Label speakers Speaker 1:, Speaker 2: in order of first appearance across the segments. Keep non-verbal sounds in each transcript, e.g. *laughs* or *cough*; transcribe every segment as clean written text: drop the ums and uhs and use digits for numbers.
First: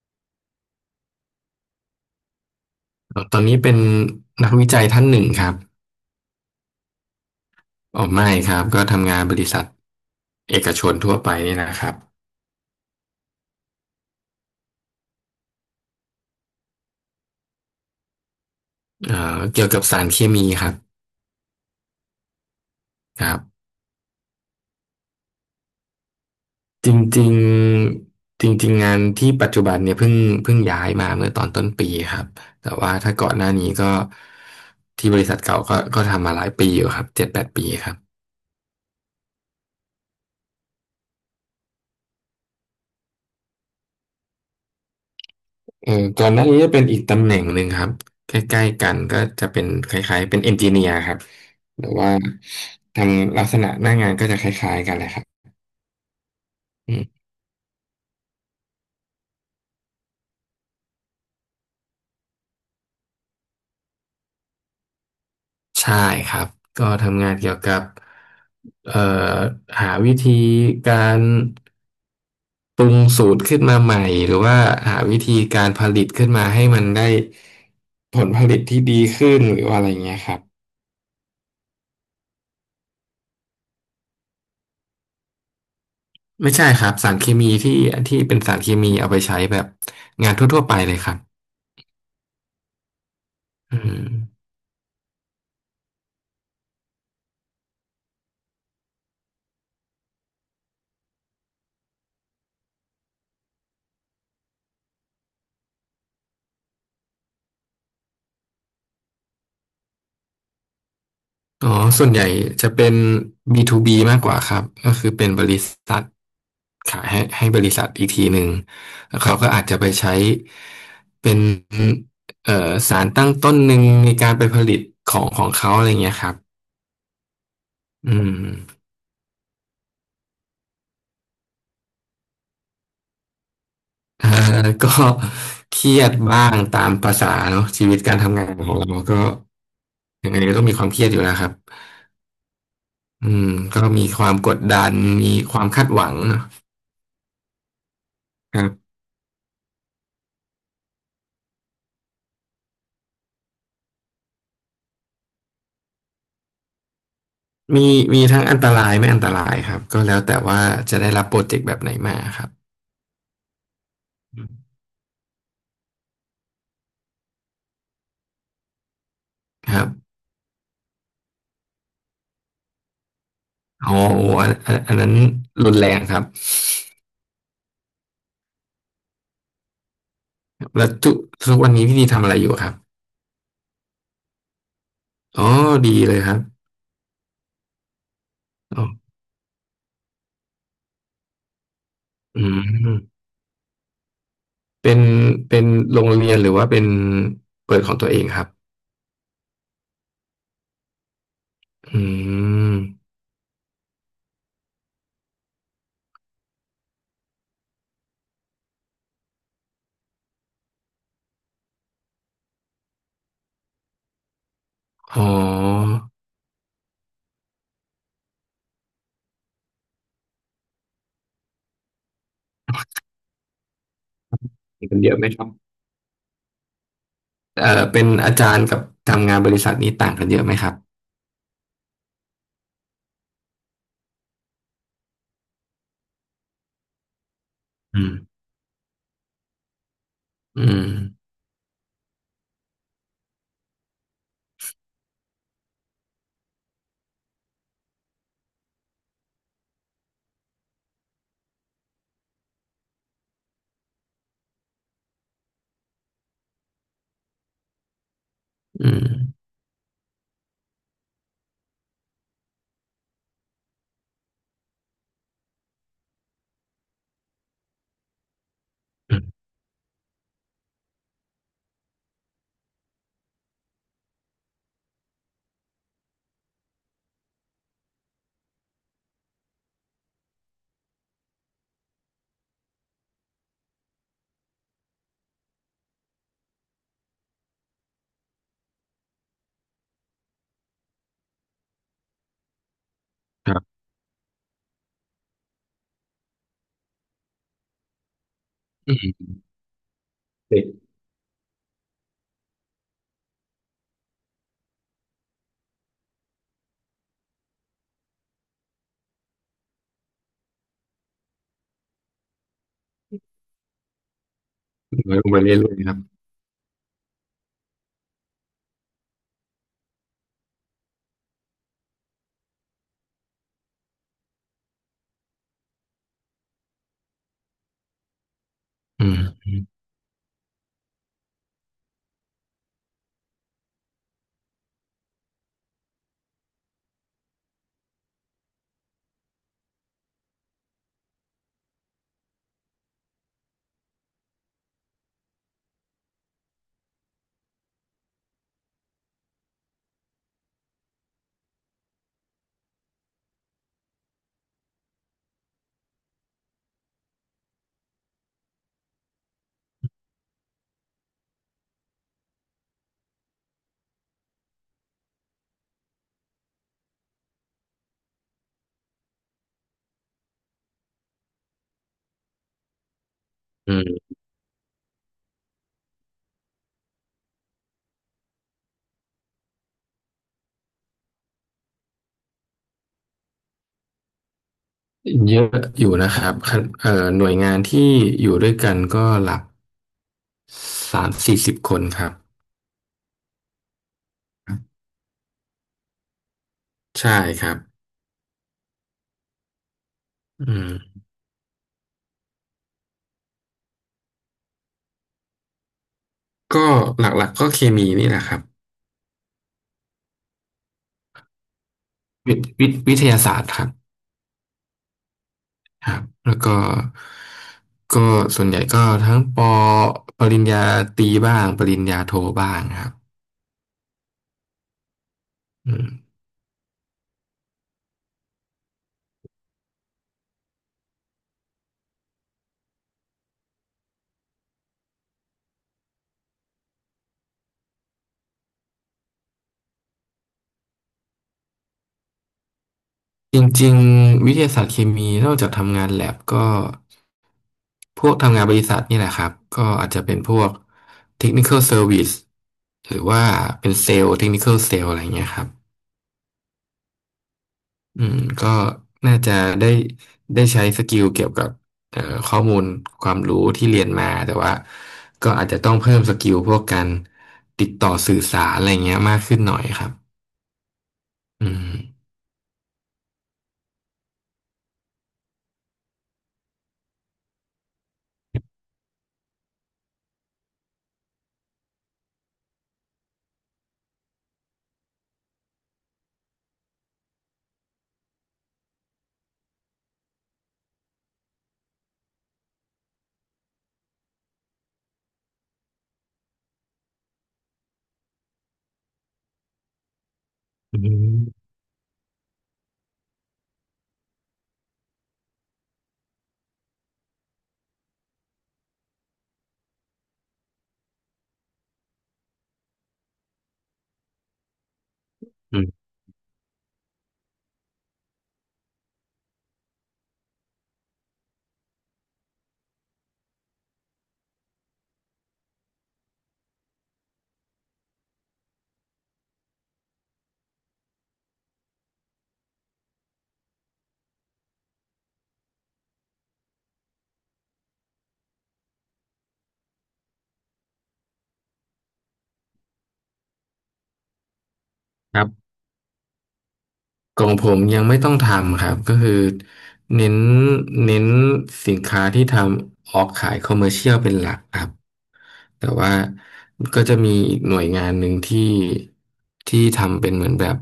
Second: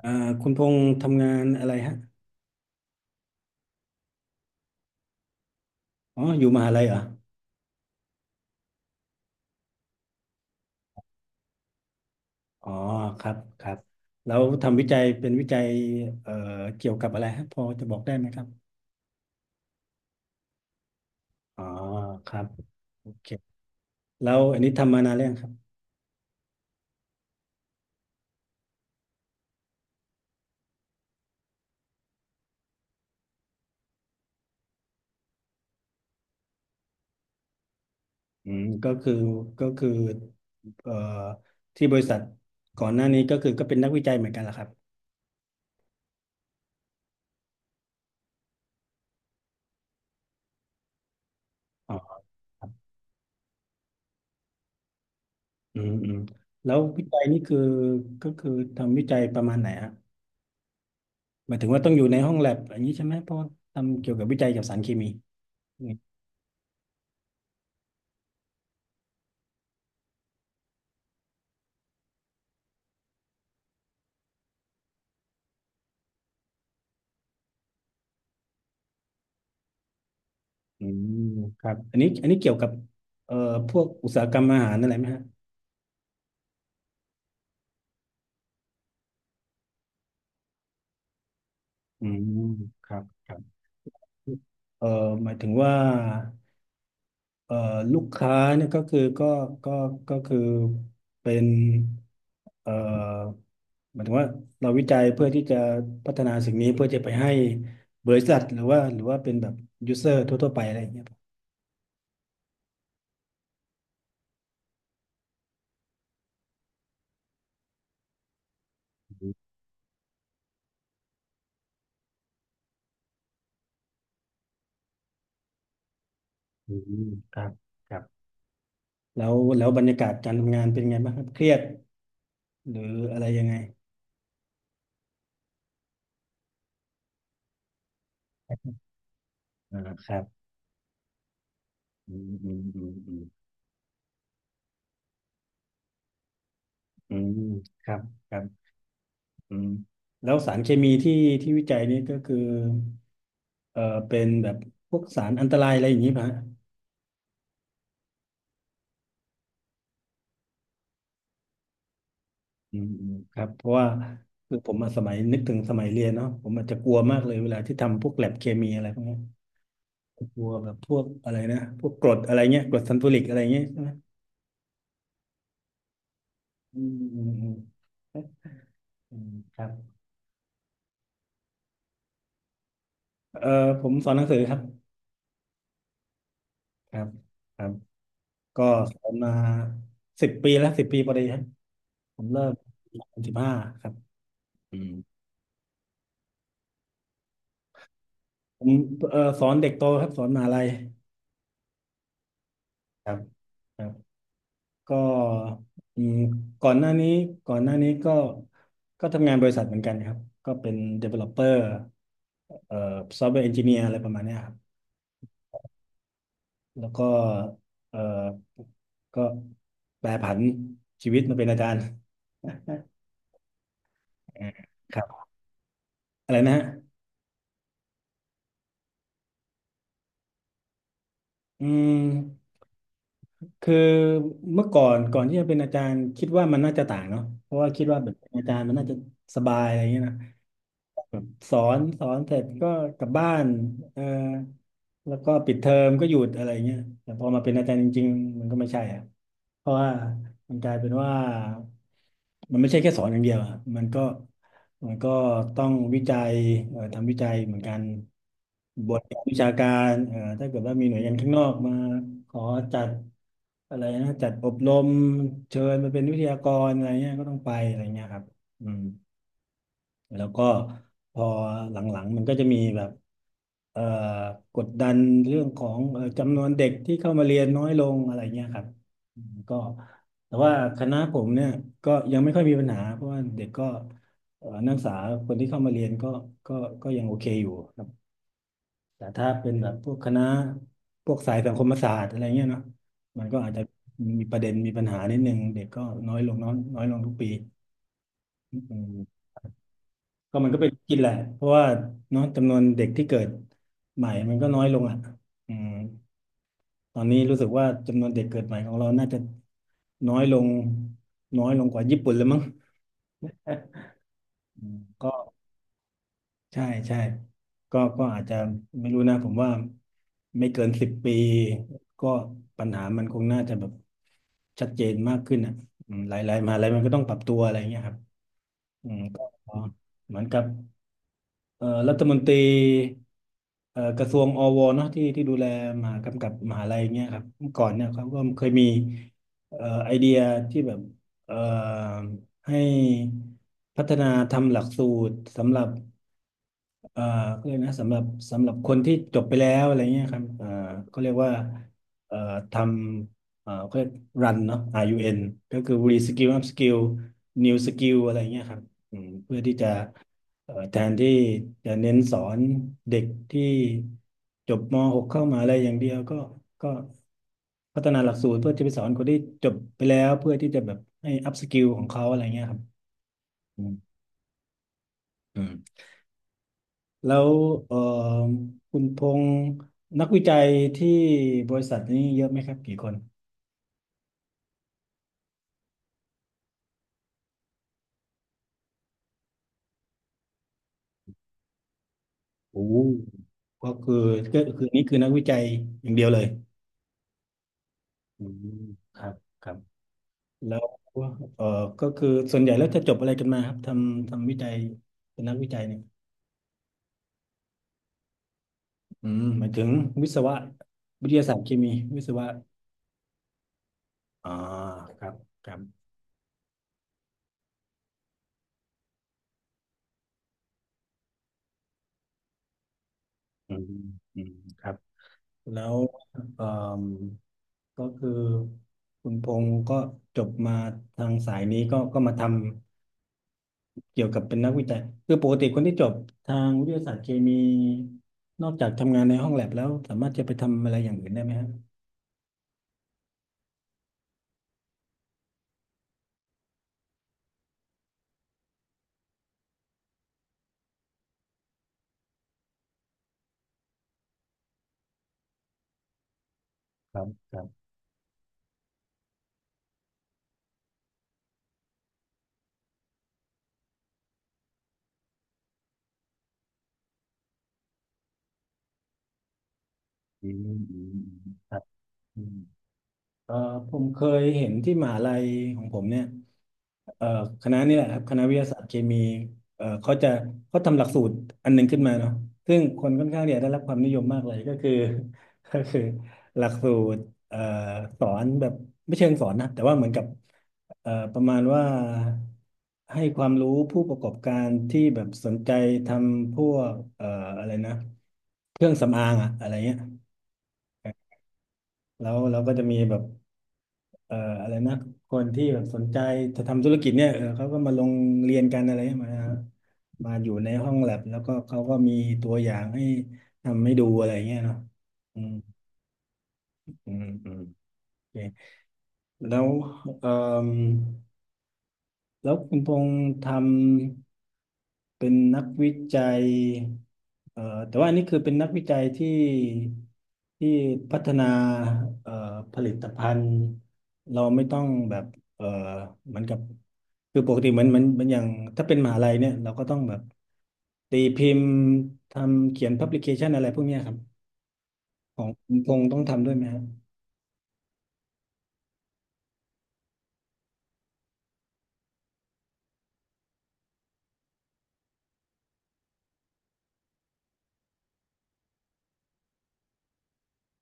Speaker 1: อ่าคุณพงษ์ทำงานอะไรฮะ
Speaker 2: ตอนนี้เป็นนักวิจัยท่านหนึ่งครับ
Speaker 1: อ๋ออยู่มหาลัยเหรอ
Speaker 2: อ๋อไม่ครับก็ทำงานบริษัทเอกชนทั่วไปนี่นะครับ
Speaker 1: อ๋อครับครับแล้วทำวิจัยเป็นวิจัยเอ่อเกี่ยวกับอะไรฮะพอจะบอกได้ไหมครับ
Speaker 2: เกี่ยวกับสารเคมีครับ
Speaker 1: อ๋อครับโอ
Speaker 2: ค
Speaker 1: เค
Speaker 2: รับ
Speaker 1: แล้วอันนี้ทำมานานแล้วยังครับ
Speaker 2: จริงๆจริงๆงานที่ปัจจุบันเนี่ยเพิ่งย้ายมาเมื่อตอนต้นปีครับแต่ว่าถ้าก่อนหน้านี้ก็ที่บริษัทเก่าก็ทำมาหลายปีอยู่ครับ7-8 ปีครับ
Speaker 1: อืมก็คือเอ่อที่บริษัทก่อนหน้านี้ก็คือก็เป็นนักวิจัยเหมือนกันเหรอครับ
Speaker 2: เออก่อนหน้านี้จะเป็นอีกตำแหน่งหนึ่งครับใกล้ๆกันก็จะเป็นคล้ายๆเป็นเอนจิเนียร์ครับ หรือ
Speaker 1: อ๋อ
Speaker 2: ว่า
Speaker 1: ครับ
Speaker 2: ทำลักษณะหน้างานก็จะคล้ายๆกันเลยครับ
Speaker 1: อืมอืมแล้ว
Speaker 2: อื
Speaker 1: วิ
Speaker 2: ม
Speaker 1: จัยนี่คือก็คือทำวิจัยประมาณไหนฮะหมายถึงว่าต้องอยู่ในห้องแลบอย่างนี้ใช่ไหมเพราะว่าทำเกี่ยวกับวิจัยเกยวกับสารเคมี
Speaker 2: ใช่ครับ ก็ทำงานเกี่ยวกับเอ่อหาวิธีการปรุงสูตรขึ้นมาใหม่ หรือว่าหาวิธีการผลิตขึ้นมาให้มันได้ผลผลิตที่ดีขึ้นหรือว่าอะไรเงี้ยครับ
Speaker 1: อืมครับอันนี้อันนี้เกี่ยวกับเอ่อพวกอุตสาหกรรมอาหารนั่นแหละไหมฮะ
Speaker 2: ไม่ใช่ครับสารเคมีที่ที่เป็นสารเคมีเอาไปใช้แบบงานทั่วๆไปเลยครับ
Speaker 1: อืมครับครับ
Speaker 2: อืม
Speaker 1: เอ่อหมายถึงว่าเอ่อลูกค้าเนี่ยก็คือก็ก็คือเป็นเอ่อหมายถึงว่าเราวิจัยเพื่อที่จะพัฒนาสิ่งนี้เพื่อจะไปให้บริษัทหรือว่าเป็นแบบยูเซอร์ทั่วๆไปอะไรอย่างเงี้ยครับ
Speaker 2: อ๋อส่วนใหญ่จะเป็น B2B มากกว่าครับก็คือเป็นบริษัทขายให้บริษัทอีกทีหนึ่งแล้วเขาก็อาจจะไปใช้เป็นสารตั้งต้นหนึ่งในการไปผลิตของของเขาอะไรเงี้ยครับ
Speaker 1: อืมครับครั
Speaker 2: อื
Speaker 1: บ
Speaker 2: ม
Speaker 1: แล้วบรรยากาศการทำงานเป็นไงบ้างครับเครียดหรืออะไรยังไง
Speaker 2: อ่าก็ *laughs* เครียดบ้างตามภาษาเนาะชีวิตการทำงานของเราก็
Speaker 1: อ่าครับ
Speaker 2: ยังไงก็ต้องมีความเครียดอยู่แล้วครับ
Speaker 1: อืมอืมอืมอืม
Speaker 2: อืมก็มีความกดดันมีความคาดหวังเนอะ
Speaker 1: อืมครับครั
Speaker 2: ครั
Speaker 1: บ
Speaker 2: บ
Speaker 1: อืมแล้วสารเคมีที่วิจัยนี้ก็คือเป็นแบบพวกสารอันตรายอะไรอย่างนี้ป่ะฮะ
Speaker 2: มีมีทั้งอันตรายไม่อันตรายครับก็แล้วแต่ว่าจะได้รับโปรเจกต์แบบไหนมาครับ
Speaker 1: อืมอืมครับเพราะว่าคือผมอะสมัยนึกถึงสมัยเรียนเนาะผมอาจจะกลัวมากเลยเวลาที่ทำพวกแลบเคมีอะไรพวกเนี้ย
Speaker 2: ครับ
Speaker 1: กลัวแบบพวกอะไรนะพวกกรดอะไรเงี้ยกรดซัลฟูริกอะไรเงี้ยใช่ไห
Speaker 2: อ๋
Speaker 1: ม
Speaker 2: อโอ้อันนั้นรุนแรงครับ
Speaker 1: อืมอืมอืมอืมครับ
Speaker 2: แล้วทุกวันนี้พี่ดีทำอะไรอยู่ครับ
Speaker 1: ผมสอนหนังสือครับ
Speaker 2: อ๋อดีเลยครับ
Speaker 1: ครับครับก็
Speaker 2: อ๋
Speaker 1: ส
Speaker 2: อ
Speaker 1: อนมาสิบปีแล้วสิบปีพอดีครับ ผม
Speaker 2: อื
Speaker 1: เลิกสอง
Speaker 2: ม
Speaker 1: พันสิบห้าครับอืม
Speaker 2: เป็นเป็นโรงเรียนหรือว่าเป็นเปิดของตัวเองครับ
Speaker 1: ผมสอนเด็กโตครับสอนมหาลัย
Speaker 2: อืม
Speaker 1: ครับครับก็อืมก่อนหน้านี้ก่อนหน้านี้ก็ทำงานบริษัทเหมือนกันครับก็เป็น developer เอ่อ software engineer อะไรประมาณเนี้ยครับ
Speaker 2: อ๋อ
Speaker 1: แล้วก็เอ่อก็แปรผันชีวิตมาเป็นอาจารย์อ่า
Speaker 2: มี
Speaker 1: ค
Speaker 2: กัน
Speaker 1: รั
Speaker 2: เยอะไห
Speaker 1: บ
Speaker 2: มครับ
Speaker 1: อะไรนะฮะ
Speaker 2: เอ่อเป็นอาจารย์กับทำงานบริษัทนี้ต่างกันเยอะไหมครับ
Speaker 1: อืม คือเมื่อก่อนก่อนที่จะเป็นอาจารย์คิดว่ามันน่าจะต่างเนาะเพราะว่าคิดว่า
Speaker 2: อื
Speaker 1: แบบ
Speaker 2: ม
Speaker 1: เป็นอาจารย์มันน่าจะสบายอะไรอย่างเงี้ยนะ
Speaker 2: อืม
Speaker 1: แบบสอนเสร็จก็กลับบ้านเออแล้วก็ปิดเทอมก็หยุดอะไรเงี้ยแต่พอมาเป็นอาจารย์จริงๆมันก็ไม่ใช่อะเพราะว่ามันกลายเป็นว่ามันไม่ใช่แค่สอนอย่างเดียวอะมันก็มันก็ต้องวิจัยทำวิจัยเหมือนกันบ
Speaker 2: อื
Speaker 1: ท
Speaker 2: ม
Speaker 1: วิชาการถ้าเกิดว่ามีหน่วยงานข้างนอกมาขอจัดอะไรนะจัดอบรมเชิญมาเป็นวิทยากรอะไรเงี้ยก็ต้องไปอะไรเงี้ยครับอืม
Speaker 2: อืม
Speaker 1: แล้วก็พอหลังๆมันก็จะมีแบบเอ่อกดดันเรื่องของจำนวนเด็กที่เข้ามาเรียนน้อยลงอะไรเงี้ยครับอืมก็แต่ว่าคณะผมเนี่ยก็ยังไม่ค่อยมีปัญหาเพราะว่าเด็กก็นักศึกษาคนที่เข้ามาเรียนก็ก็ยังโอเคอยู่ครับแต่ถ้าเป็นแบบพวกคณะพวกสายสังคมศาสตร์อะไรเงี้ยเนาะมันก็อาจ
Speaker 2: ค
Speaker 1: จะ
Speaker 2: รับ
Speaker 1: มีประเด็นมีปัญหานิดนึงเด็กก็น้อยลงน้อยน้อยลงทุกปีอื
Speaker 2: อื
Speaker 1: ม
Speaker 2: ม
Speaker 1: ก็มันก็
Speaker 2: เด็ก
Speaker 1: เป็นกินแหละเพราะว่าเนาะจำนวนเด็กที่เกิดใหม่มันก็น้อยลงอ่ะอืมตอนนี้รู้สึกว่าจำนวนเด็กเกิดใหม่ของเราน่าจะน้อยลงน้อยลงกว่าญี่ปุ่นเลยมั้ง *laughs* อืมก็
Speaker 2: น้อยลงไปเรื่อยๆครับ
Speaker 1: ใช่ใช่ก็อาจจะไม่รู้นะผมว่าไม่เกินสิบปีก็ปัญหามันคงน่าจะแบบชัดเจนมากขึ้นอ่ะอืมหลายๆมหาอะไรมันก็ต้องปรับตัวอะไรงเงี้ยครับอืม
Speaker 2: อืม
Speaker 1: ก็
Speaker 2: อืม
Speaker 1: เหมือนกับ รัฐมนตรีกระทรวงอวเนาะที่ดูแลมหากำกับมหาลัยเงี้ยครับเมื่อก่อนเนี่ยเขาก็เคยมีไอเดียที่แบบเอ่อให้พัฒนาทำหลักสูตรสำหรับเอ่อเขาเรียกนะสำหรับคนที่จบไปแล้วอะไรเงี้ยครับเขาเรียกว่าเอ่อทำเขาเรียกรันเนาะ RUN ก็คือ Reskill Upskill New Skill อะไรเงี้ยครับอืมเพื่อที่จะ แทนที่จะเน้นสอนเด็กที่จบม .6 เข้ามหาอะไรอย่างเดียวก็ก็พัฒนาหลักสูตรเพื่อจะไปสอนคนที่จบไปแล้วเพื่อที่จะแบบให้อัพสกิลของเขาอะไรเงี้ยครับอืม
Speaker 2: อืม
Speaker 1: อืมแล้วเอ่อคุณพงษ์นักวิจัยที่บริษัทนี้เยอะไหมครับกี่คน
Speaker 2: เยอะอยู่นะครับขั้นหน่วยงานที่อยู่ด้วยกันก็หลัก30-40 คนครับ
Speaker 1: โอ้ก็คือก็คือนี่คือนักวิจัยอย่างเดียวเลย
Speaker 2: ใช่ครับ
Speaker 1: อืมครับครับ
Speaker 2: อื
Speaker 1: แล้ว
Speaker 2: ม
Speaker 1: เออก็คือส่วนใหญ่แล้วจะจบอะไรกันมาครับทำวิจัยเป็นนักวิจัยเนี่ย
Speaker 2: ก็หลักๆก็เคมีนี่แหละครับ
Speaker 1: อืมหมายถึงวิศวะวิทยาศาสตร์เคมีวิศวะ
Speaker 2: วิวิทยาศาสตร์ครับ
Speaker 1: อ่าครับครับ
Speaker 2: ครับแล้วก็ก็ส่วนใหญ่ก็ทั้งปริญญาตรีบ้างปริญญาโทบ้างครับ
Speaker 1: อืมอืมครับแล้
Speaker 2: อื
Speaker 1: ว
Speaker 2: ม
Speaker 1: เออก็คือคุณพงศ์ก็จบมาทางสายนี้ก็ก็มาทำเกี่ยวกับเป็นนักวิจัยคือปกติคนที่จบทางวิทยาศาสตร์เคมีนอกจากทำงานในห้องแลบแล้วสามารถจะไปทำอะไรอย่างอื่นได้ไหมครับ
Speaker 2: จริงๆวิทยาศาสตร์เคมีนอกจากทำงานแลบก็พวกทำงานบริษัทนี่แหละครับก็อาจจะเป็นพวก technical service หรือว่าเป็นเซลล์ technical sale อะไรเงี้ยครับ
Speaker 1: ครับครับ
Speaker 2: อืมก็น่าจะได้ได้ใช้สกิลเกี่ยวกับเอ่อข้อมูลความรู้ที่เรียนมาแต่ว่าก็อาจจะต้องเพิ่มสกิลพวกการติดต่อสื่อสารอะไรเงี้ยมากขึ้นหน่อยครับ
Speaker 1: อืมอืมอืม
Speaker 2: อื
Speaker 1: ครับ
Speaker 2: ม
Speaker 1: อืมเอ่อผมเคยเห็นที่มหาลัยของผมเนี่ยเอ่อคณะนี่แหละครับคณะวิทยาศาสตร์เคมีเขาจะเขาทำหลักสูตรอันหนึ่งขึ้นมาเนาะซึ่งคนค่อนข้างเนี่ยได้รับความนิยมมากเลยก็คือ *laughs* ก็คือหลักสูตรเอ่อสอนแบบไม่เชิงสอนนะแต่ว่าเหมือนกับประมาณว่าให้ความรู้ผู้ประกอบการที่แบบสนใจทำพวกอะไรนะเครื่องสำอางอะอะไรเงี้ย
Speaker 2: อืม
Speaker 1: แล้วเราก็จะมีแบบ อะไรนะคนที่แบบสนใจจะทำธุรกิจเนี่ยเออเขาก็มาลงเรียนกันอะไรมามาอยู่ในห้องแลบแล้วก็เขาก็มีตัวอย่างให้ทำให้ดูอะไรเงี้ยเนาะอืม
Speaker 2: อืม
Speaker 1: อืมอืมโอเคแล้วเอ่อแล้วคุณพงษ์ทำ เป็นนักวิจัยเอ่อแต่ว่าอันนี้คือเป็นนักวิจัยที่ที่พัฒนาเอ่อผลิตภัณฑ์เราไม่ต้องแบบเอ่อเหมือนกับ คือปกติเหมือนเหมันเหมันอย่างถ้าเป็นมหาลัยเนี่ยเราก็ต้องแบบตีพิมพ์ทำเขียนพับลิเคชันอะไรพวกเนี้ยครับ
Speaker 2: ค
Speaker 1: ข
Speaker 2: รั
Speaker 1: องคุ
Speaker 2: บ
Speaker 1: ณพงษ์ต้องทำด้วยไหมครับ
Speaker 2: ของผมยังไม่ต้องทำครับก็คือเน้นเน้นสินค้าที่ทำออกขายคอมเมอร์เชียลเป็นหลักครับแต่ว่าก็จะมีอีกหน่วยงานหนึ่งที่ที่ทำเป็นเหมือนแบบ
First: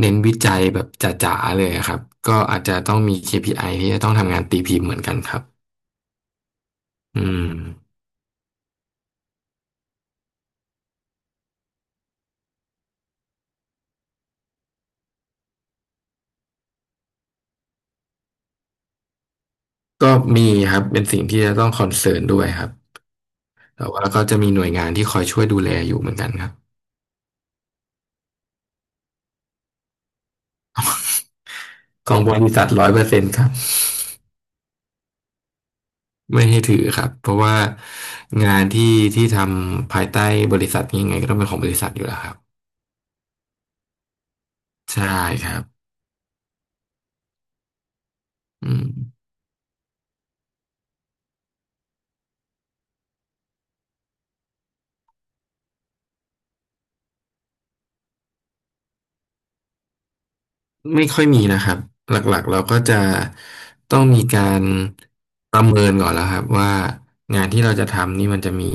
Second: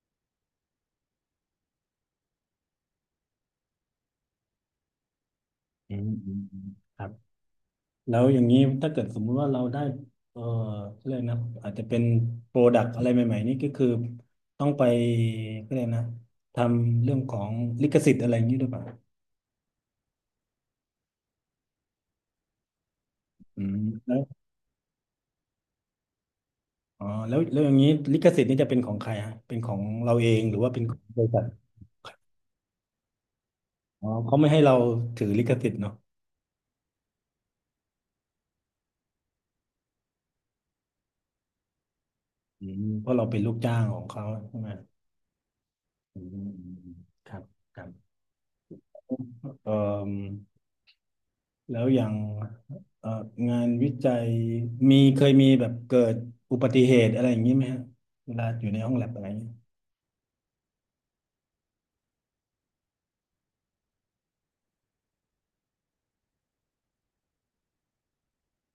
Speaker 2: เน้นวิจัยแบบจ๋าๆเลยครับก็อาจจะต้องมี KPI ที่จะต้องทำงานตีพิมพ์เหมือนกันครับ
Speaker 1: อืมอืมอืมครับ
Speaker 2: อืม
Speaker 1: แล้วอย่างนี้ถ้าเกิดสมมุติว่าเราได้เออเร่ยนะอาจจะเป็นโปรดัก์อะไรใหม่ๆนี่ก็คือต้องไปก็เลยกนะทำเรื่องของลิขสิทธิ์อะไรอย่างนี้ด้วยป่ะ
Speaker 2: ก็มีครับเป็นสิ่งที่จะต้องคอนเซิร์นด้วยครับ
Speaker 1: อืม
Speaker 2: แต่ว่า
Speaker 1: แล้ว
Speaker 2: ก็จะมีหน่วยงานที่คอยช่วยดูแลอยู่เหมือนกันครับ
Speaker 1: อ๋อแล้วแล้วอย่างนี้ลิขสิทธิ์นี่จะเป็นของใครฮะเป็นของเราเองหรือว่าเป็นของบริษัท
Speaker 2: ของบริษัท100%ครับ
Speaker 1: อ๋อเขาไม่ให้เราถือลิขสิทธิ์เนาะ
Speaker 2: ไม่ให้ถือครับเพราะว่างานที่ทำภายใต้บริษัทนี้ยังไงก็ต้องเป็นของบริษัทอยู่แล้วครับ
Speaker 1: อืมเพราะเราเป็นลูกจ้างของเขาใช่ไหม
Speaker 2: ใช่ครับ
Speaker 1: อืมอืมอืมครับครับ
Speaker 2: อืม
Speaker 1: เอ่อ แล้วอย่างเอ่องานวิจัยมีเคยมีแบบเกิดอุบัติเหตุอะไรอย่างนี้ไหมฮะเวลาอยู่ในห้องแลบอะไรอย่างนี้
Speaker 2: ไม่ค่อยมีนะครับหลักๆเราก็จะต้องมีการประเมินก่อนแล้วครับว่างานที่เราจะทำนี่มันจะมี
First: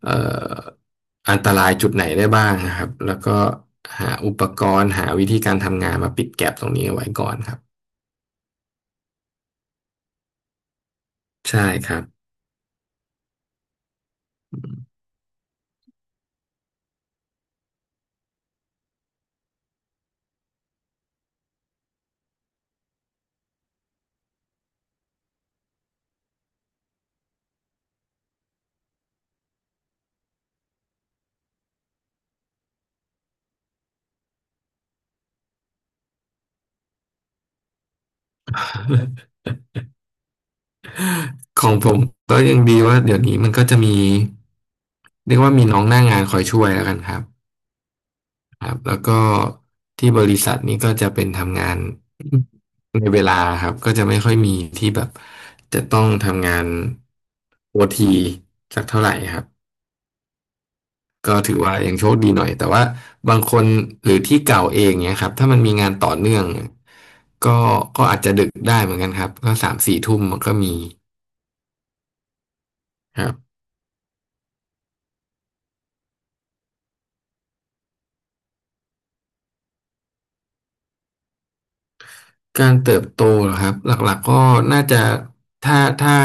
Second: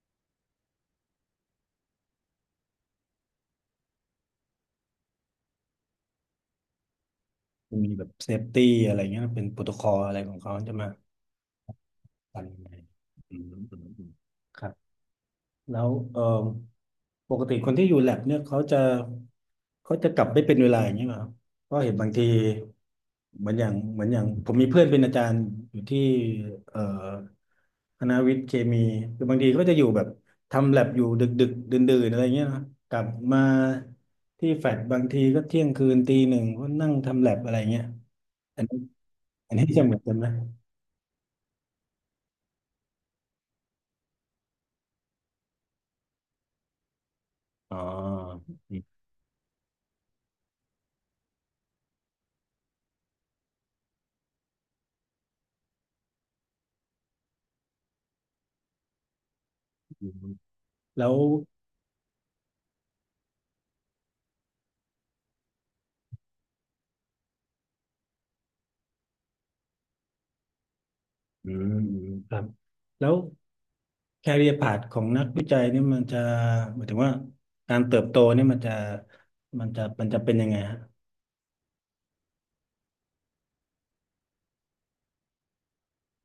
Speaker 2: เอ่ออันตรายจุดไหนได้บ้างนะครับแล้วก็หาอุปกรณ์หาวิธีการทำงานมาปิดแก็ปตรงนี้เอาไว้ก่อนครับ
Speaker 1: มีแบบเซฟตี้อะไรเงี้ยเป็นโปรโตคอลอะไรของเขาจะมา
Speaker 2: ใช่ครับ
Speaker 1: กันยังไงอืมอืมอืมครับแล้วปกติคนที่อยู่แลบเนี่ยเขาจะเขาจะกลับไม่เป็นเวลาอย่างนี้ไหมครับก็เห็นบางที เหมือนอย่างเหมือนอย่างผมมีเพื่อนเป็นอาจารย์อยู่ที่เอ่อคณะวิทย์เคมีคือบางทีก็จะอยู่แบบทำแลบอยู่ดึกดึกดื่นดื่นๆอะไรเงี้ยนะกลับมาที่แฟลตบางทีก็เที่ยงคืนตีหนึ่งก็นั่งทำแลบอะไรเงี้ยอันนี้อันนี้จะเหมือนกันไหม
Speaker 2: ของผมก็ยังดีว่าเดี๋ยวนี้มันก็จะมีเรียกว่ามีน้องหน้างานคอยช่วยแล้วกันครับ
Speaker 1: อ๋อ
Speaker 2: ครั
Speaker 1: อื
Speaker 2: บ
Speaker 1: ม
Speaker 2: แล้วก็ที่บริษัทนี้ก็จะเป็นทำงานในเวลาครับก็จะไม่ค่อยมีที่แบบจะต้องทำงานโอทีสักเท่าไหร่ครับ
Speaker 1: อืมแล้ว
Speaker 2: ก็ถือว่ายังโชคดีหน่อยแต่ว่าบางคนหรือที่เก่าเองเนี่ยครับถ้ามันมีงานต่อเนื่องก็ก็อาจจะดึกได้เหมือนกันครับก็3-4 ทุ่มมันก็มี
Speaker 1: อืมอืมครับแล้ว
Speaker 2: ครับ
Speaker 1: แคเรียร์พาธของนักวิจัยนี่มันจะหมายถึงว่าการเติบโตนี่มันจะเป็นยังไงฮะ
Speaker 2: การเติบโตเหรอครับหลักๆก็น่าจะถ้าถ้า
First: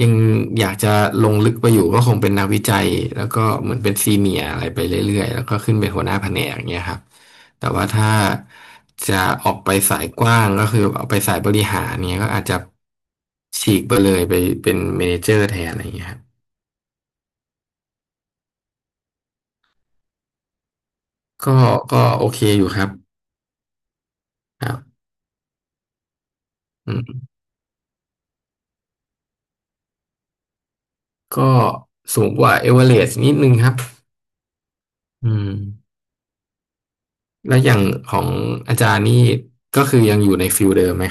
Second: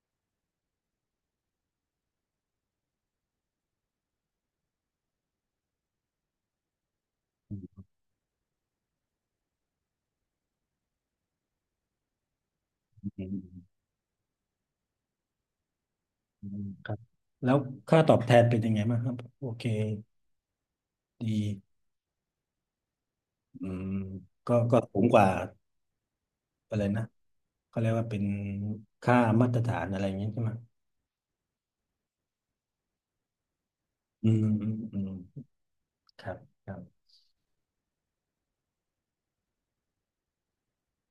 Speaker 2: ยังอยากจะลงลึกไปอยู่ก็คงเป็นนักวิจัยแล้วก็เหมือนเป็นซีเมียร์อะไรไปเรื่อยๆแล้วก็ขึ้นเป็นหัวหน้าแผนกอย่างเงี้ยครับแต่ว่าถ้าจะออกไปสายกว้างก็คือเอาไปสายบริหารเนี้ยก็อาจจะ
Speaker 1: อื
Speaker 2: ฉี
Speaker 1: ม
Speaker 2: กไปเลยไปเป็นเมเนเจอร์แทนอะไรอย่างเงี้ยครับ
Speaker 1: อืมครับแล้วค่าตอบแทนเป็นยังไงบ้างครับโอเค
Speaker 2: ก็
Speaker 1: ดี
Speaker 2: ก็โอเคอยู่ครับ
Speaker 1: อืมก็
Speaker 2: ครั
Speaker 1: ก็สู
Speaker 2: บ
Speaker 1: งกว่าอะไร
Speaker 2: อื
Speaker 1: นะ
Speaker 2: ม
Speaker 1: เขาเรียกว่าเป็นค่ามาตรฐานอะไรอย่างนี้ใช่ไหม
Speaker 2: ก็สูงกว่าเอเวอเรสต์นิดนึงครับ
Speaker 1: อืมอืมอื
Speaker 2: อื
Speaker 1: ม
Speaker 2: ม
Speaker 1: ครับครับ
Speaker 2: แล้วอย่างของอาจารย์นี่ก็คือยังอยู่ในฟิลเดิมไหม